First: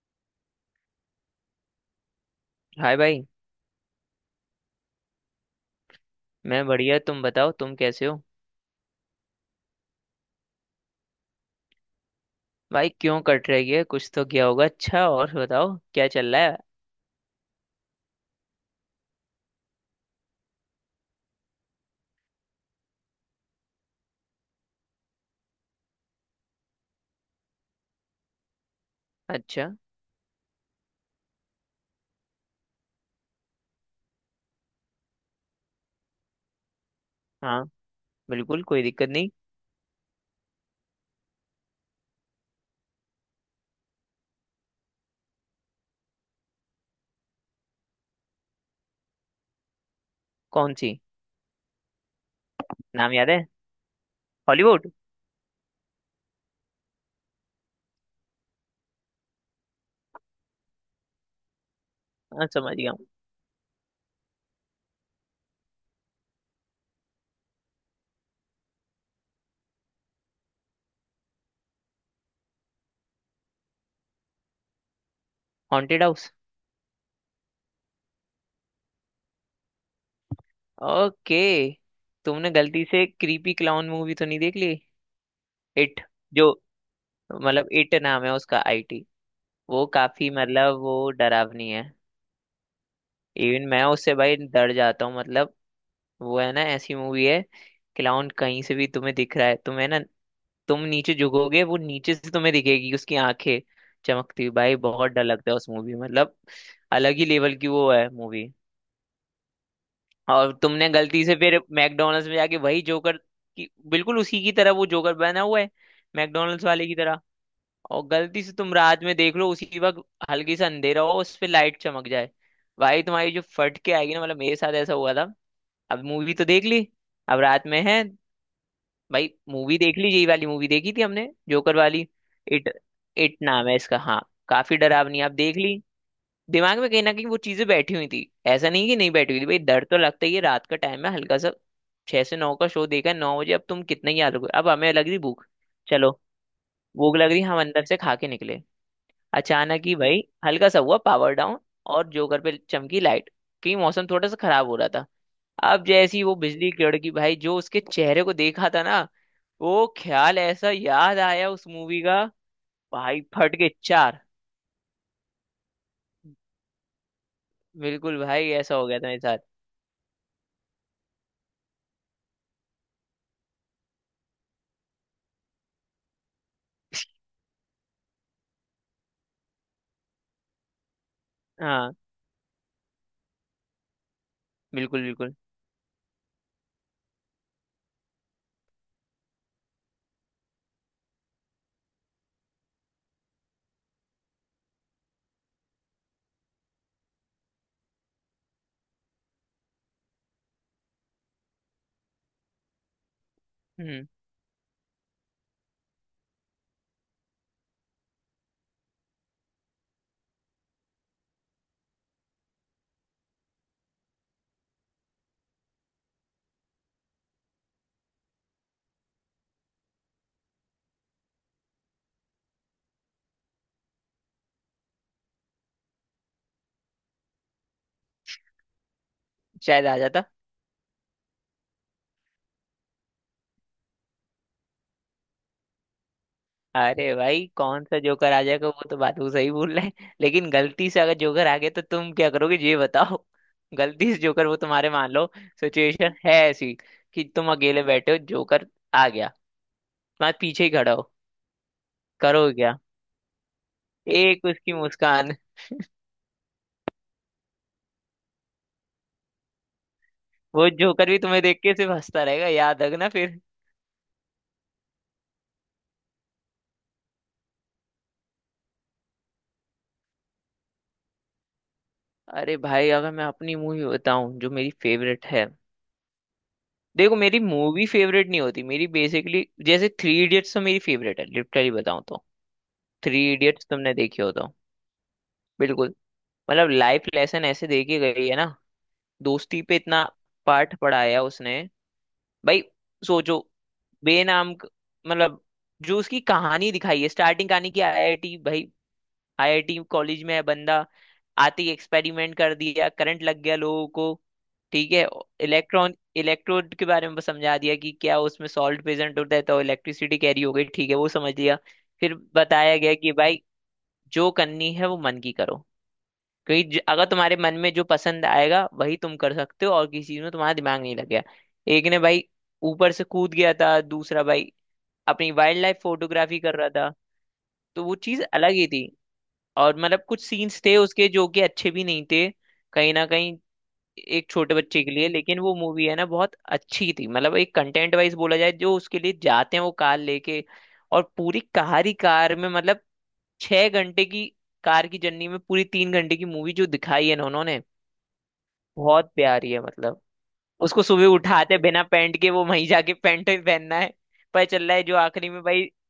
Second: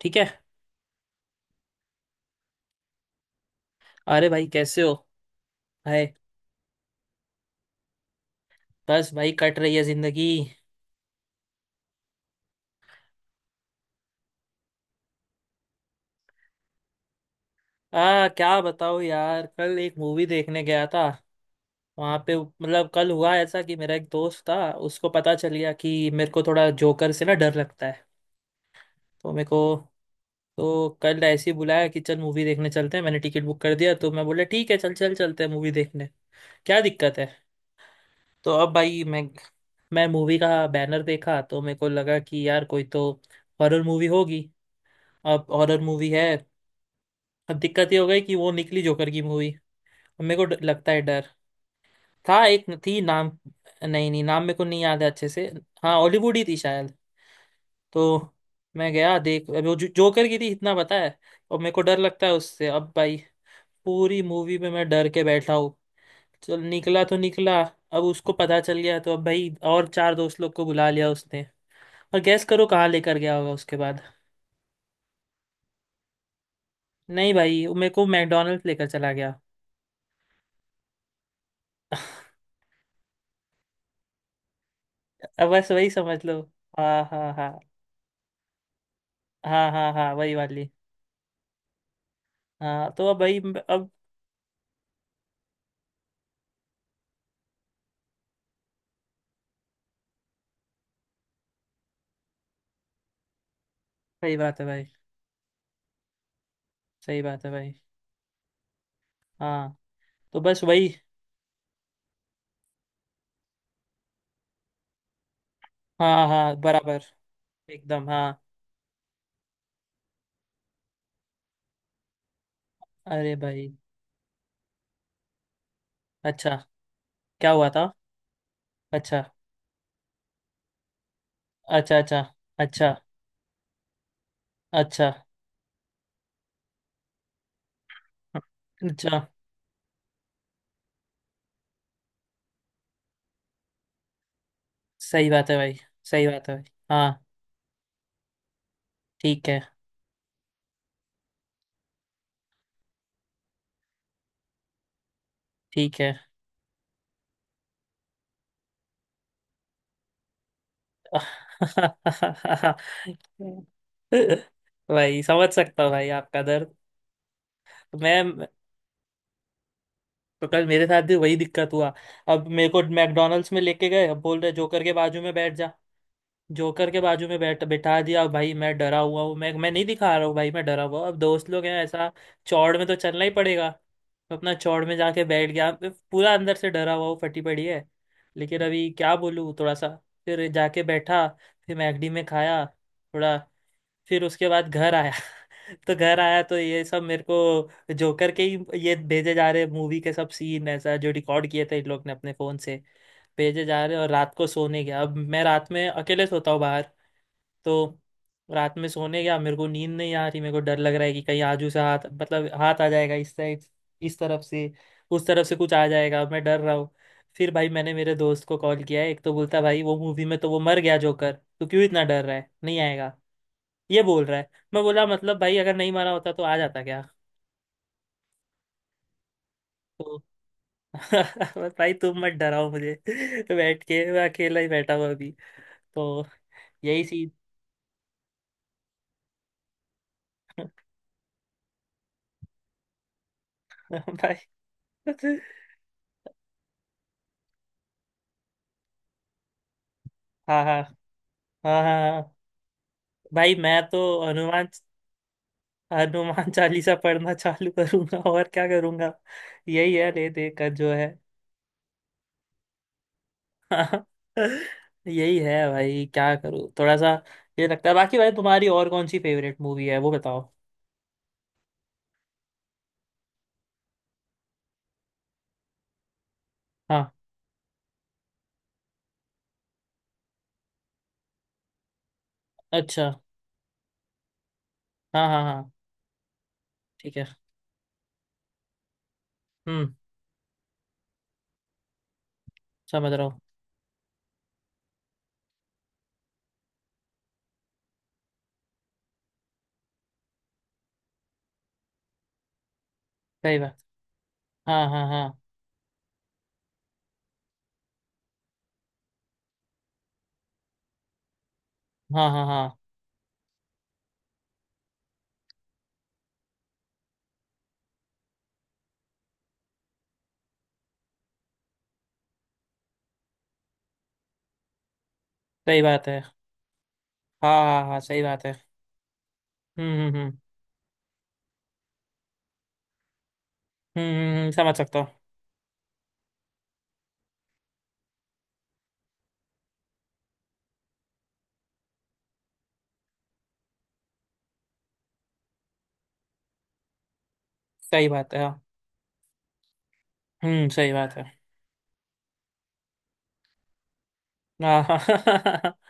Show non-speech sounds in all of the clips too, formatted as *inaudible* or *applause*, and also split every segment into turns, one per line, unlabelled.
ठीक है।
हाय भाई।
अरे भाई कैसे हो? हाय।
मैं बढ़िया, तुम बताओ तुम कैसे हो?
बस भाई कट रही है जिंदगी।
भाई क्यों कट रही है? कुछ तो किया होगा। अच्छा, और बताओ क्या चल रहा है?
आ क्या बताओ यार, कल एक मूवी देखने गया था। वहां पे मतलब कल हुआ ऐसा कि मेरा एक दोस्त था। उसको पता चल गया कि मेरे को थोड़ा जोकर से ना डर लगता है। तो मेरे को
अच्छा।
तो कल ऐसे ही बुलाया कि चल मूवी देखने चलते हैं, मैंने टिकट बुक कर दिया, तो मैं बोला ठीक है, चल चल चलते हैं मूवी देखने, क्या दिक्कत है।
हाँ,
तो
बिल्कुल
अब
कोई
भाई
दिक्कत
मैं
नहीं।
मैं मूवी का बैनर देखा तो मेरे को लगा कि यार कोई तो हॉरर मूवी होगी। अब हॉरर मूवी है। अब दिक्कत ये हो गई कि वो निकली जोकर की मूवी। अब मेरे को
कौन
लगता
सी?
है डर। था एक थी
नाम याद
नाम।
है?
नहीं नहीं, नाम मेरे को नहीं
हॉलीवुड।
याद है अच्छे से। हाँ, हॉलीवुड ही थी शायद। तो मैं गया देख, अब वो जो, जोकर की थी इतना पता है, और मेरे को डर लगता है
हाँ,
उससे।
समझ गया
अब
हूँ।
भाई पूरी मूवी में मैं डर के बैठा हूँ। चल निकला तो निकला। अब उसको पता चल गया तो अब भाई और चार दोस्त लोग को बुला लिया उसने। और गैस करो कहाँ लेकर गया होगा उसके बाद?
Haunted house.
नहीं भाई, वो मेरे को मैकडोनल्ड्स लेकर चला गया।
ओके। तुमने गलती से क्रीपी क्लाउन मूवी तो नहीं देख ली?
अब बस वही
इट।
समझ लो।
जो,
हाँ हाँ हाँ,
मतलब इट नाम है उसका, आईटी।
हाँ
वो
हाँ हाँ,
काफी,
वही वाली।
मतलब वो डरावनी है।
हाँ तो अब भाई,
इवन मैं
अब
उससे भाई डर जाता हूँ, मतलब वो है ना ऐसी मूवी है। क्लाउन कहीं से भी तुम्हें दिख रहा है तुम्हें ना। तुम नीचे झुकोगे, वो नीचे से तुम्हें दिखेगी उसकी आंखें
सही
चमकती हुई।
बात है
भाई
भाई।
बहुत डर लगता है उस मूवी में। मतलब अलग
सही
ही
बात है
लेवल की
भाई।
वो है मूवी।
हाँ तो
और
बस वही।
तुमने गलती से फिर मैकडोनल्ड्स में जाके वही जोकर की, बिल्कुल उसी की तरह वो जोकर बना हुआ है
हाँ हाँ
मैकडोनल्ड्स वाले की
बराबर।
तरह। और
एकदम हाँ।
गलती से तुम रात में देख लो उसी वक्त, हल्की सा अंधेरा हो उस पे लाइट चमक जाए, भाई तुम्हारी
अरे
जो
भाई।
फट के आएगी ना, मतलब मेरे साथ ऐसा हुआ था। अब मूवी तो
अच्छा,
देख ली, अब
क्या
रात
हुआ
में
था?
है।
अच्छा।
भाई मूवी देख लीजिए, ये वाली मूवी देखी थी हमने, जोकर
अच्छा।
वाली।
अच्छा।
इट।
अच्छा।
इट नाम है इसका, हाँ। काफी
अच्छा।
डरावनी आप देख ली। दिमाग में कहीं ना कहीं वो चीजें बैठी हुई थी। ऐसा नहीं कि नहीं
अच्छा।
बैठी हुई थी। भाई डर तो लगता ही है, रात का टाइम है हल्का सा। 6 से 9 का शो देखा है, 9 बजे। अब तुम कितना ही आलोगे, अब हमें लग रही
सही
भूख।
बात है भाई।
चलो।
सही बात है भाई।
भूख
हाँ,
लग रही, हम अंदर से खा के निकले।
ठीक है।
अचानक ही भाई हल्का सा हुआ पावर डाउन, और जोकर पे चमकी लाइट क्योंकि मौसम थोड़ा सा खराब हो रहा था। अब
ठीक है।
जैसी वो बिजली कड़की भाई, जो उसके चेहरे को देखा था ना वो, ख्याल ऐसा याद
*laughs*
आया उस मूवी का। भाई फट के चार।
भाई समझ सकता हूँ भाई आपका दर्द।
बिल्कुल
मैं,
भाई ऐसा हो गया था मेरे साथ।
तो कल मेरे साथ भी वही दिक्कत हुआ। अब मेरे को मैकडोनल्ड्स में लेके गए, अब बोल रहे जोकर के बाजू में बैठ जा। जोकर के बाजू में बैठ बिठा दिया, अब भाई मैं डरा हुआ हूँ, मैं नहीं दिखा रहा हूँ भाई मैं डरा हुआ हूँ। अब दोस्त लोग हैं
हाँ।
ऐसा, चौड़ में तो चलना ही पड़ेगा। तो अपना चौड़ में
बिल्कुल
जाके
बिल्कुल।
बैठ गया, अब पूरा अंदर से डरा हुआ हूँ, फटी पड़ी है, लेकिन अभी क्या बोलूँ थोड़ा सा। फिर जाके बैठा, फिर मैगडी में खाया थोड़ा, फिर उसके बाद घर आया। *laughs* तो घर आया तो ये सब मेरे को जोकर के ही ये भेजे जा रहे, मूवी के सब सीन, ऐसा जो रिकॉर्ड किए थे इन लोग ने अपने फोन से, भेजे जा रहे हैं।
हम्म।
और रात को सोने गया, अब मैं रात में अकेले सोता हूँ बाहर। तो रात में सोने गया, मेरे को नींद नहीं आ रही, मेरे को डर लग रहा है कि कहीं आजू से हाथ, मतलब हाथ आ जाएगा इस साइड, इस तरफ से, उस तरफ से कुछ आ जाएगा, मैं डर रहा हूँ। फिर भाई मैंने मेरे दोस्त को कॉल किया है एक, तो बोलता भाई वो मूवी में तो वो मर गया जोकर, तू क्यों इतना डर रहा है, नहीं आएगा। ये बोल रहा है, मैं बोला मतलब भाई अगर नहीं मारा होता तो आ जाता क्या?
शायद आ
तो
जाता।
*laughs* भाई तुम मत डराओ मुझे। *laughs* बैठ के मैं अकेला ही बैठा हुआ अभी। तो यही
अरे
सीन।
भाई कौन सा जोकर आ जाएगा, वो तो बात वो सही बोल रहे हैं, लेकिन
*laughs*
गलती से अगर जोकर आ गया तो तुम क्या करोगे ये बताओ। *laughs* गलती
*laughs*
से
भाई,
जोकर वो तुम्हारे, मान लो सिचुएशन है ऐसी कि तुम अकेले बैठे हो, जोकर आ गया तुम्हारे
हाँ
पीछे ही
हाँ
खड़ा हो,
हाँ, हाँ हाँ।
करोगे क्या?
भाई मैं तो
एक
हनुमान
उसकी मुस्कान,
हनुमान चालीसा पढ़ना चालू करूंगा, *laughs* और क्या करूंगा। यही है ले दे का
वो
जो है।
जोकर भी तुम्हें देख के सिर्फ हंसता रहेगा, याद रखना फिर।
*laughs* हाँ, यही है भाई क्या करूँ थोड़ा सा, ये लगता है। बाकी भाई तुम्हारी और कौन सी फेवरेट मूवी है वो बताओ?
अरे भाई अगर मैं अपनी मूवी बताऊं जो मेरी फेवरेट है,
हाँ।
देखो मेरी मूवी फेवरेट नहीं होती मेरी, बेसिकली जैसे थ्री इडियट्स तो मेरी फेवरेट है, लिटरली बताऊं तो।
अच्छा।
थ्री इडियट्स तुमने देखी हो तो?
हाँ हाँ हाँ।
बिल्कुल। मतलब लाइफ
ठीक है।
लेसन ऐसे दे के गई है ना, दोस्ती पे
हम्म
इतना पाठ पढ़ाया उसने। भाई
समझ रहा हूँ।
सोचो, बेनाम क- मतलब जो उसकी कहानी दिखाई है स्टार्टिंग, कहानी की आईआईटी। भाई आईआईटी कॉलेज में है बंदा, आते ही एक्सपेरिमेंट कर दिया, करंट लग गया
सही बात।
लोगों को।
हाँ
ठीक है।
हाँ हाँ,
इलेक्ट्रॉन इलेक्ट्रोड के बारे में समझा दिया कि क्या उसमें सॉल्ट प्रेजेंट होता है तो इलेक्ट्रिसिटी कैरी हो गई। ठीक है वो समझ लिया। फिर
हाँ हाँ हाँ,
बताया गया कि भाई जो करनी है वो मन की करो, क्योंकि अगर तुम्हारे मन में जो पसंद आएगा वही तुम कर सकते हो और किसी चीज में तुम्हारा दिमाग नहीं लगेगा। एक ने भाई ऊपर से कूद गया था, दूसरा भाई अपनी वाइल्ड लाइफ
सही बात है
फोटोग्राफी कर रहा था,
हाँ। हाँ
तो वो
हाँ, सही
चीज
बात है।
अलग ही थी। और मतलब कुछ
हम्म,
सीन्स थे उसके जो कि अच्छे भी नहीं थे कहीं ना कहीं, एक छोटे
समझ
बच्चे के
सकता हूँ।
लिए। लेकिन वो मूवी है ना बहुत अच्छी थी, मतलब एक कंटेंट वाइज बोला जाए, जो उसके लिए जाते हैं वो कार लेके, और पूरी कार ही कार में, मतलब 6 घंटे की कार की जर्नी में पूरी 3 घंटे की मूवी जो दिखाई है ना उन्होंने,
सही बात है हाँ।
बहुत प्यारी है मतलब। उसको
सही
सुबह
बात है
उठाते बिना पैंट के, वो वहीं जाके पैंट ही पहनना है पर चल रहा है, जो आखिरी में भाई
हाँ। *laughs*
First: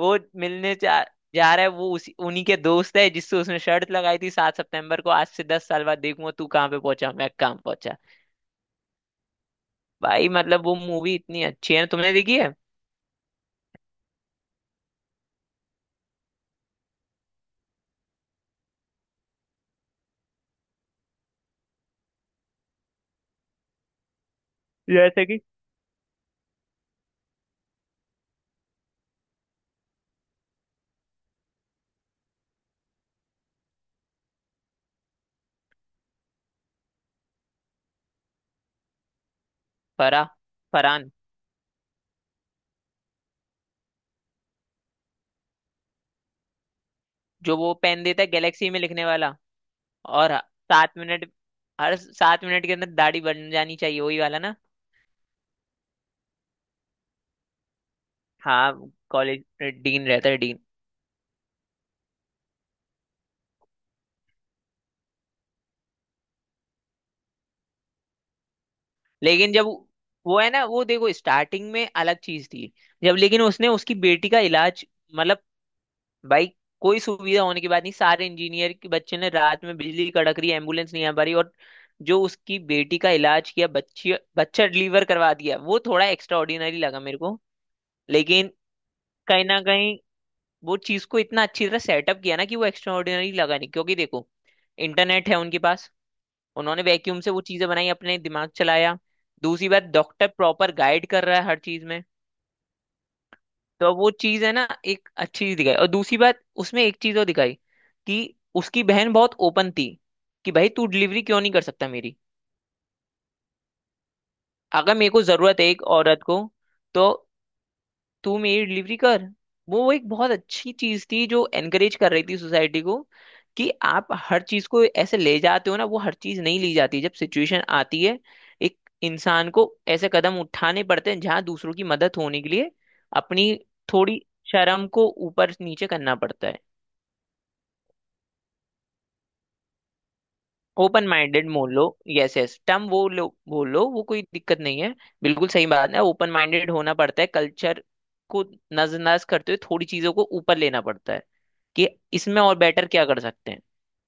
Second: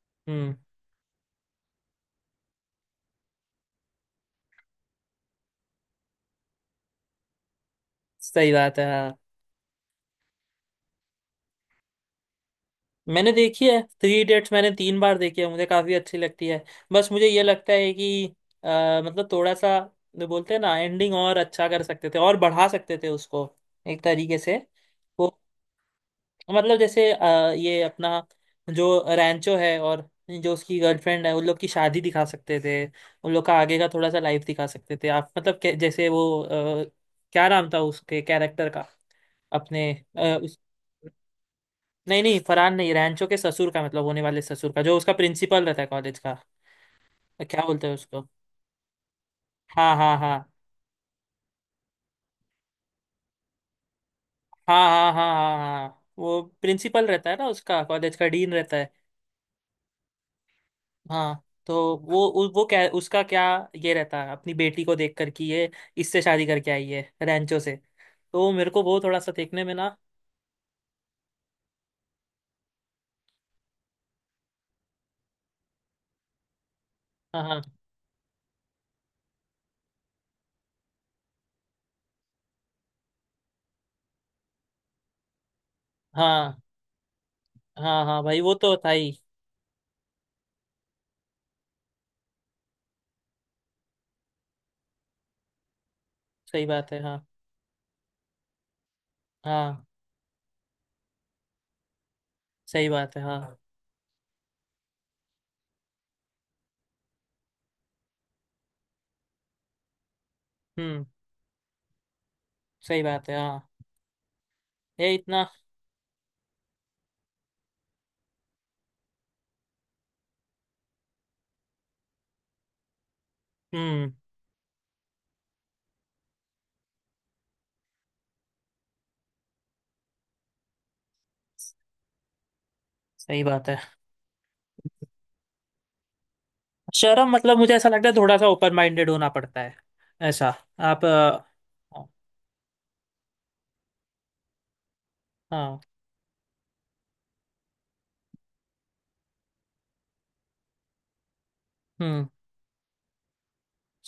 वो
हम्म
मिलने जा जा रहा है वो उसी उन्हीं के दोस्त है जिससे उसने शर्त लगाई थी 7 सितंबर को, आज से 10 साल बाद देखूंगा तू कहाँ पे पहुंचा मैं कहाँ पहुंचा।
सही बात है हाँ।
भाई मतलब वो मूवी इतनी अच्छी है ना, तुमने देखी है?
मैंने देखी है थ्री इडियट्स, मैंने 3 बार देखी है, मुझे काफी अच्छी लगती है। बस मुझे ये लगता है कि अ, मतलब थोड़ा सा, जो बोलते हैं ना एंडिंग और अच्छा कर सकते थे और बढ़ा सकते थे उसको एक तरीके से।
जैसे
वो,
कि
मतलब जैसे ये अपना, जो रैंचो है और जो उसकी गर्लफ्रेंड है, उन लोग की शादी दिखा सकते थे, उन लोग का आगे का थोड़ा सा लाइफ दिखा सकते थे आप, मतलब जैसे वो, क्या नाम था उसके कैरेक्टर का, अपने,
फरा
अ, उस,
फरहान,
नहीं नहीं, फरहान नहीं, रैंचो के ससुर का, मतलब होने वाले ससुर का, जो उसका प्रिंसिपल रहता है कॉलेज का।
जो
क्या
वो
बोलते हैं
पेन
उसको?
देता है गैलेक्सी में लिखने वाला,
हाँ हाँ
और
हाँ,
7 मिनट, हर 7 मिनट के अंदर दाढ़ी बन जानी चाहिए वही वाला ना।
हाँ हाँ हाँ, हाँ हाँ, वो प्रिंसिपल रहता है ना, उसका कॉलेज का डीन रहता
हाँ
है।
कॉलेज, डीन रहता है, डीन।
हाँ, तो वो वो क्या, उसका क्या, ये रहता है अपनी बेटी को देख कर कि ये इससे शादी करके आई है रैंचो से, तो मेरे को वो थोड़ा सा
लेकिन
देखने
जब
में ना।
वो है ना, वो देखो स्टार्टिंग में अलग चीज थी, जब लेकिन उसने उसकी बेटी का इलाज, मतलब भाई कोई सुविधा
हाँ हाँ
होने के बाद नहीं, सारे इंजीनियर के बच्चे ने रात में बिजली कड़क रही एम्बुलेंस नहीं आ पा रही, और जो उसकी बेटी का इलाज किया, बच्ची बच्चा डिलीवर करवा दिया, वो थोड़ा एक्स्ट्रा
हाँ,
ऑर्डिनरी लगा मेरे को।
हाँ हाँ, भाई
लेकिन
वो तो था ही।
कहीं ना कहीं वो चीज को इतना अच्छी तरह सेटअप किया ना कि वो एक्स्ट्रा ऑर्डिनरी लगा नहीं, क्योंकि देखो इंटरनेट है उनके पास,
सही
उन्होंने
बात है हाँ।
वैक्यूम से वो चीजें बनाई, अपने दिमाग चलाया। दूसरी बात
हाँ
डॉक्टर प्रॉपर गाइड कर रहा है हर चीज में।
सही बात है हाँ।
तो अब वो चीज है ना, एक अच्छी चीज दिखाई। और दूसरी बात उसमें एक चीज और दिखाई, कि उसकी बहन बहुत ओपन थी कि भाई तू
हम्म
डिलीवरी क्यों नहीं कर सकता मेरी,
सही बात है हाँ।
अगर मेरे
ये
को
इतना।
जरूरत है एक औरत को, तो तू मेरी डिलीवरी कर। वो एक बहुत अच्छी चीज थी जो एनकरेज कर रही थी सोसाइटी को, कि आप
हम्म
हर चीज को ऐसे ले जाते हो ना, वो हर चीज नहीं ली जाती जब सिचुएशन आती है। एक इंसान को ऐसे कदम उठाने पड़ते हैं जहां दूसरों की मदद होने के लिए,
सही
अपनी
बात है।
थोड़ी शर्म को ऊपर नीचे करना पड़ता है।
शर्म, मतलब मुझे ऐसा लगता है थोड़ा सा ओपन माइंडेड होना पड़ता है, ऐसा। आप
ओपन माइंडेड बोल लो, यस यस टर्म वो लो बोल लो, वो कोई दिक्कत नहीं है। बिल्कुल सही
हाँ।
बात है, ओपन माइंडेड होना पड़ता है, कल्चर को नजरअंदाज करते हुए थोड़ी चीजों को ऊपर लेना पड़ता है, कि
हम्म
इसमें और बेटर क्या कर सकते हैं।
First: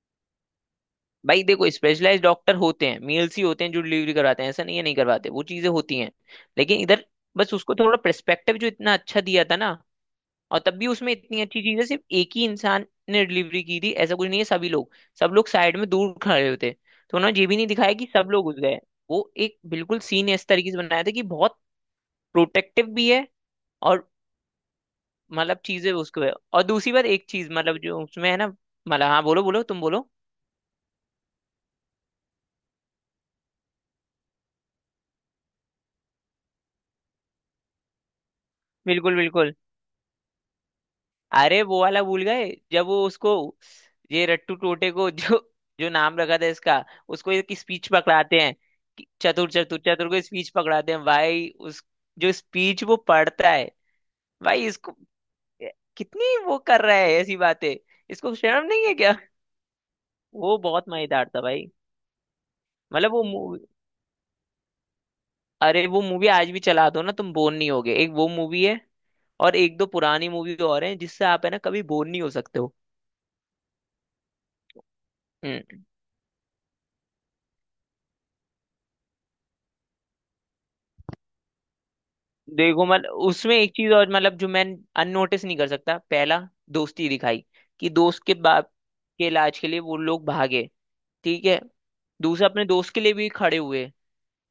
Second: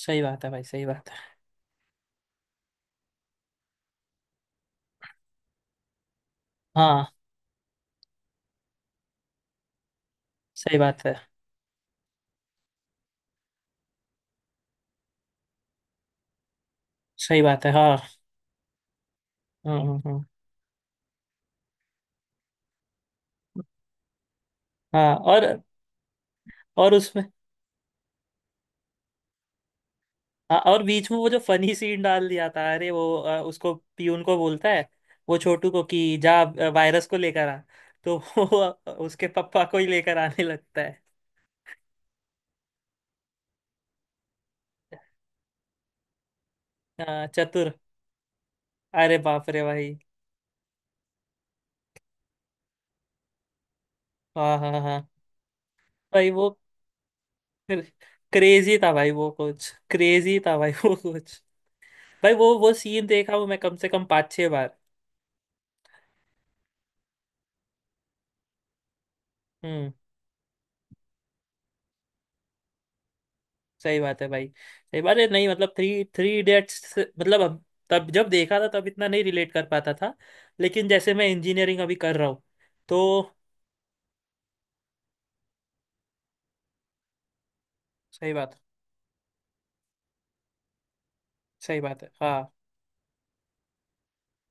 सही बात है भाई, सही बात है।
भाई देखो स्पेशलाइज डॉक्टर होते हैं, मेल्स ही होते हैं जो डिलीवरी करवाते हैं। ऐसा नहीं है, नहीं करवाते, वो चीजें होती हैं लेकिन इधर,
हाँ,
बस उसको थोड़ा पर्सपेक्टिव जो इतना अच्छा दिया था ना, और तब
सही
भी
बात
उसमें
है।
इतनी अच्छी चीज है, सिर्फ एक ही इंसान ने डिलीवरी की थी ऐसा कुछ नहीं है, सभी लोग, सब लोग साइड में दूर खड़े होते। तो उन्होंने
सही
ये भी
बात
नहीं
है
दिखाया
हाँ।
कि सब लोग घुस गए। वो एक
हम्म
बिल्कुल
हम्म हम्म,
सीन इस तरीके से बनाया था कि बहुत प्रोटेक्टिव भी है, और
हाँ और।
मतलब चीजें उसको है। और दूसरी
और
बात
उसमें,
एक चीज मतलब जो उसमें है ना, मतलब हाँ बोलो बोलो तुम बोलो।
हाँ, और बीच में वो जो फनी सीन डाल दिया था, अरे वो उसको, पीयून को बोलता है, वो छोटू को कि जा वायरस को लेकर आ, तो वो
बिल्कुल
उसके
बिल्कुल।
पापा को ही लेकर आने लगता है।
अरे वो वाला भूल गए जब वो उसको ये रट्टू टोटे को *laughs* जो जो नाम रखा था इसका,
हाँ,
उसको एक
चतुर।
स्पीच पकड़ाते हैं। कि
अरे बाप
चतुर,
रे
चतुर
भाई।
चतुर को स्पीच पकड़ाते हैं भाई, उस जो स्पीच वो पढ़ता है
हाँ
भाई,
हाँ
इसको
हाँ, भाई
कितनी
वो
वो कर रहा है ऐसी बातें, इसको शर्म
क्रेजी
नहीं
था
है
भाई,
क्या?
वो कुछ क्रेजी था
वो
भाई,
बहुत
वो
मजेदार
कुछ,
था भाई,
भाई वो सीन
मतलब वो
देखा हूँ मैं
मूवी।
कम से कम 5-6 बार।
अरे वो मूवी आज भी चला दो ना, तुम बोर नहीं होगे। एक वो मूवी है, और एक दो
हम्म
पुरानी मूवी और हैं जिससे आप है ना कभी बोर नहीं हो सकते हो।
सही बात है भाई। सही बात है, नहीं मतलब
हम्म।
थ्री थ्री इडियट्स, मतलब अब, तब जब देखा था तब इतना नहीं रिलेट कर पाता था, लेकिन जैसे मैं इंजीनियरिंग अभी कर रहा हूँ
देखो
तो।
मतलब उसमें एक चीज और, मतलब जो मैं अननोटिस नहीं कर सकता, पहला दोस्ती दिखाई कि दोस्त
सही
के
बात।
बाप के इलाज के लिए वो लोग भागे, ठीक है,
सही बात है हाँ।
दूसरा अपने दोस्त के लिए भी खड़े हुए।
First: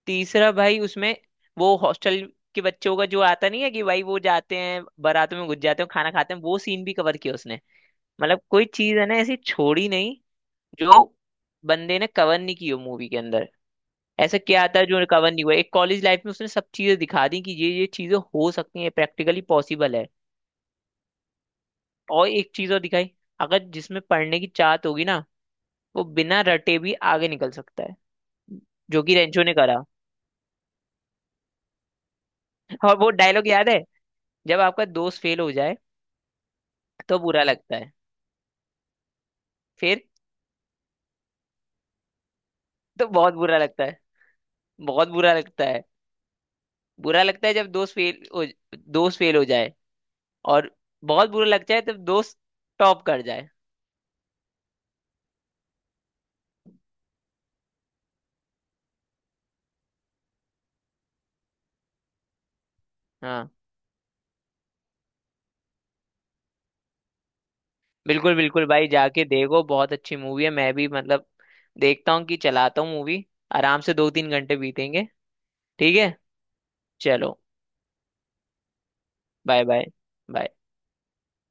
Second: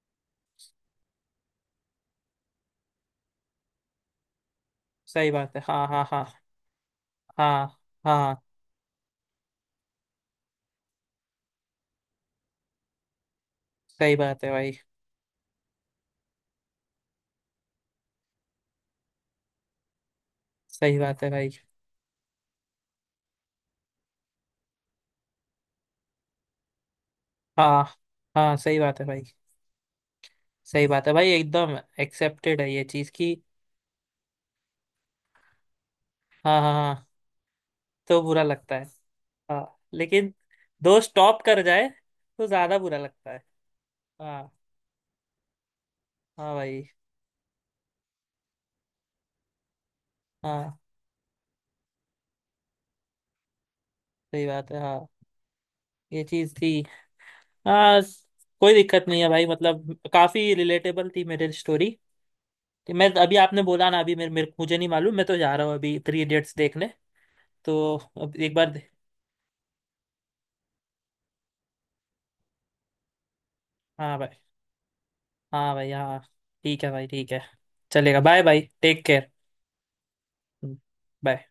तीसरा भाई उसमें वो हॉस्टल के बच्चों का जो आता नहीं है कि भाई वो जाते हैं
सही
बारातों में
बात
घुस
है
जाते
हाँ
हैं
हाँ
खाना
हाँ।
खाते हैं, वो सीन भी कवर किया उसने।
हाँ हाँ,
मतलब कोई चीज है ना ऐसी छोड़ी नहीं जो बंदे ने कवर नहीं की हो मूवी के अंदर।
सही
ऐसा
बात है
क्या
भाई।
था जो कवर नहीं हुआ एक कॉलेज लाइफ में, उसने सब चीजें दिखा दी कि ये चीजें हो सकती हैं, प्रैक्टिकली पॉसिबल है।
सही बात है भाई।
और एक चीज और दिखाई, अगर जिसमें पढ़ने की चाहत होगी ना वो बिना रटे भी आगे निकल सकता
हाँ
है,
हाँ, सही बात
जो
है
कि
भाई,
रेंचो ने करा।
सही बात है भाई एकदम, एक्सेप्टेड है ये
और वो
चीज़ की।
डायलॉग याद है, जब आपका दोस्त फेल हो जाए
हाँ हाँ हाँ,
तो बुरा लगता है,
तो बुरा लगता है। हाँ
फिर
लेकिन दो स्टॉप कर जाए तो ज्यादा बुरा
तो
लगता
बहुत
है।
बुरा लगता है,
हाँ
बहुत बुरा लगता है।
हाँ भाई,
बुरा लगता है जब दोस्त फेल हो, दोस्त फेल हो जाए, और
हाँ
बहुत बुरा लगता है जब दोस्त टॉप कर जाए।
सही बात है हाँ। ये चीज थी। हाँ, कोई दिक्कत नहीं है भाई, मतलब काफी रिलेटेबल थी मेरी स्टोरी। कि मैं अभी,
हाँ।
आपने बोला ना अभी मेरे मुझे नहीं मालूम, मैं तो जा रहा हूँ अभी थ्री इडियट्स देखने। तो अब
बिल्कुल
एक
बिल्कुल
बार
भाई जाके देखो, बहुत अच्छी मूवी है, मैं भी मतलब देखता हूँ कि चलाता हूँ मूवी, आराम से दो
हाँ
तीन
भाई,
घंटे बीतेंगे।
हाँ भाई
ठीक है।
हाँ, ठीक है भाई ठीक
चलो।
है। चलेगा, bye bye, take care,
bye bye. Bye.
Bye.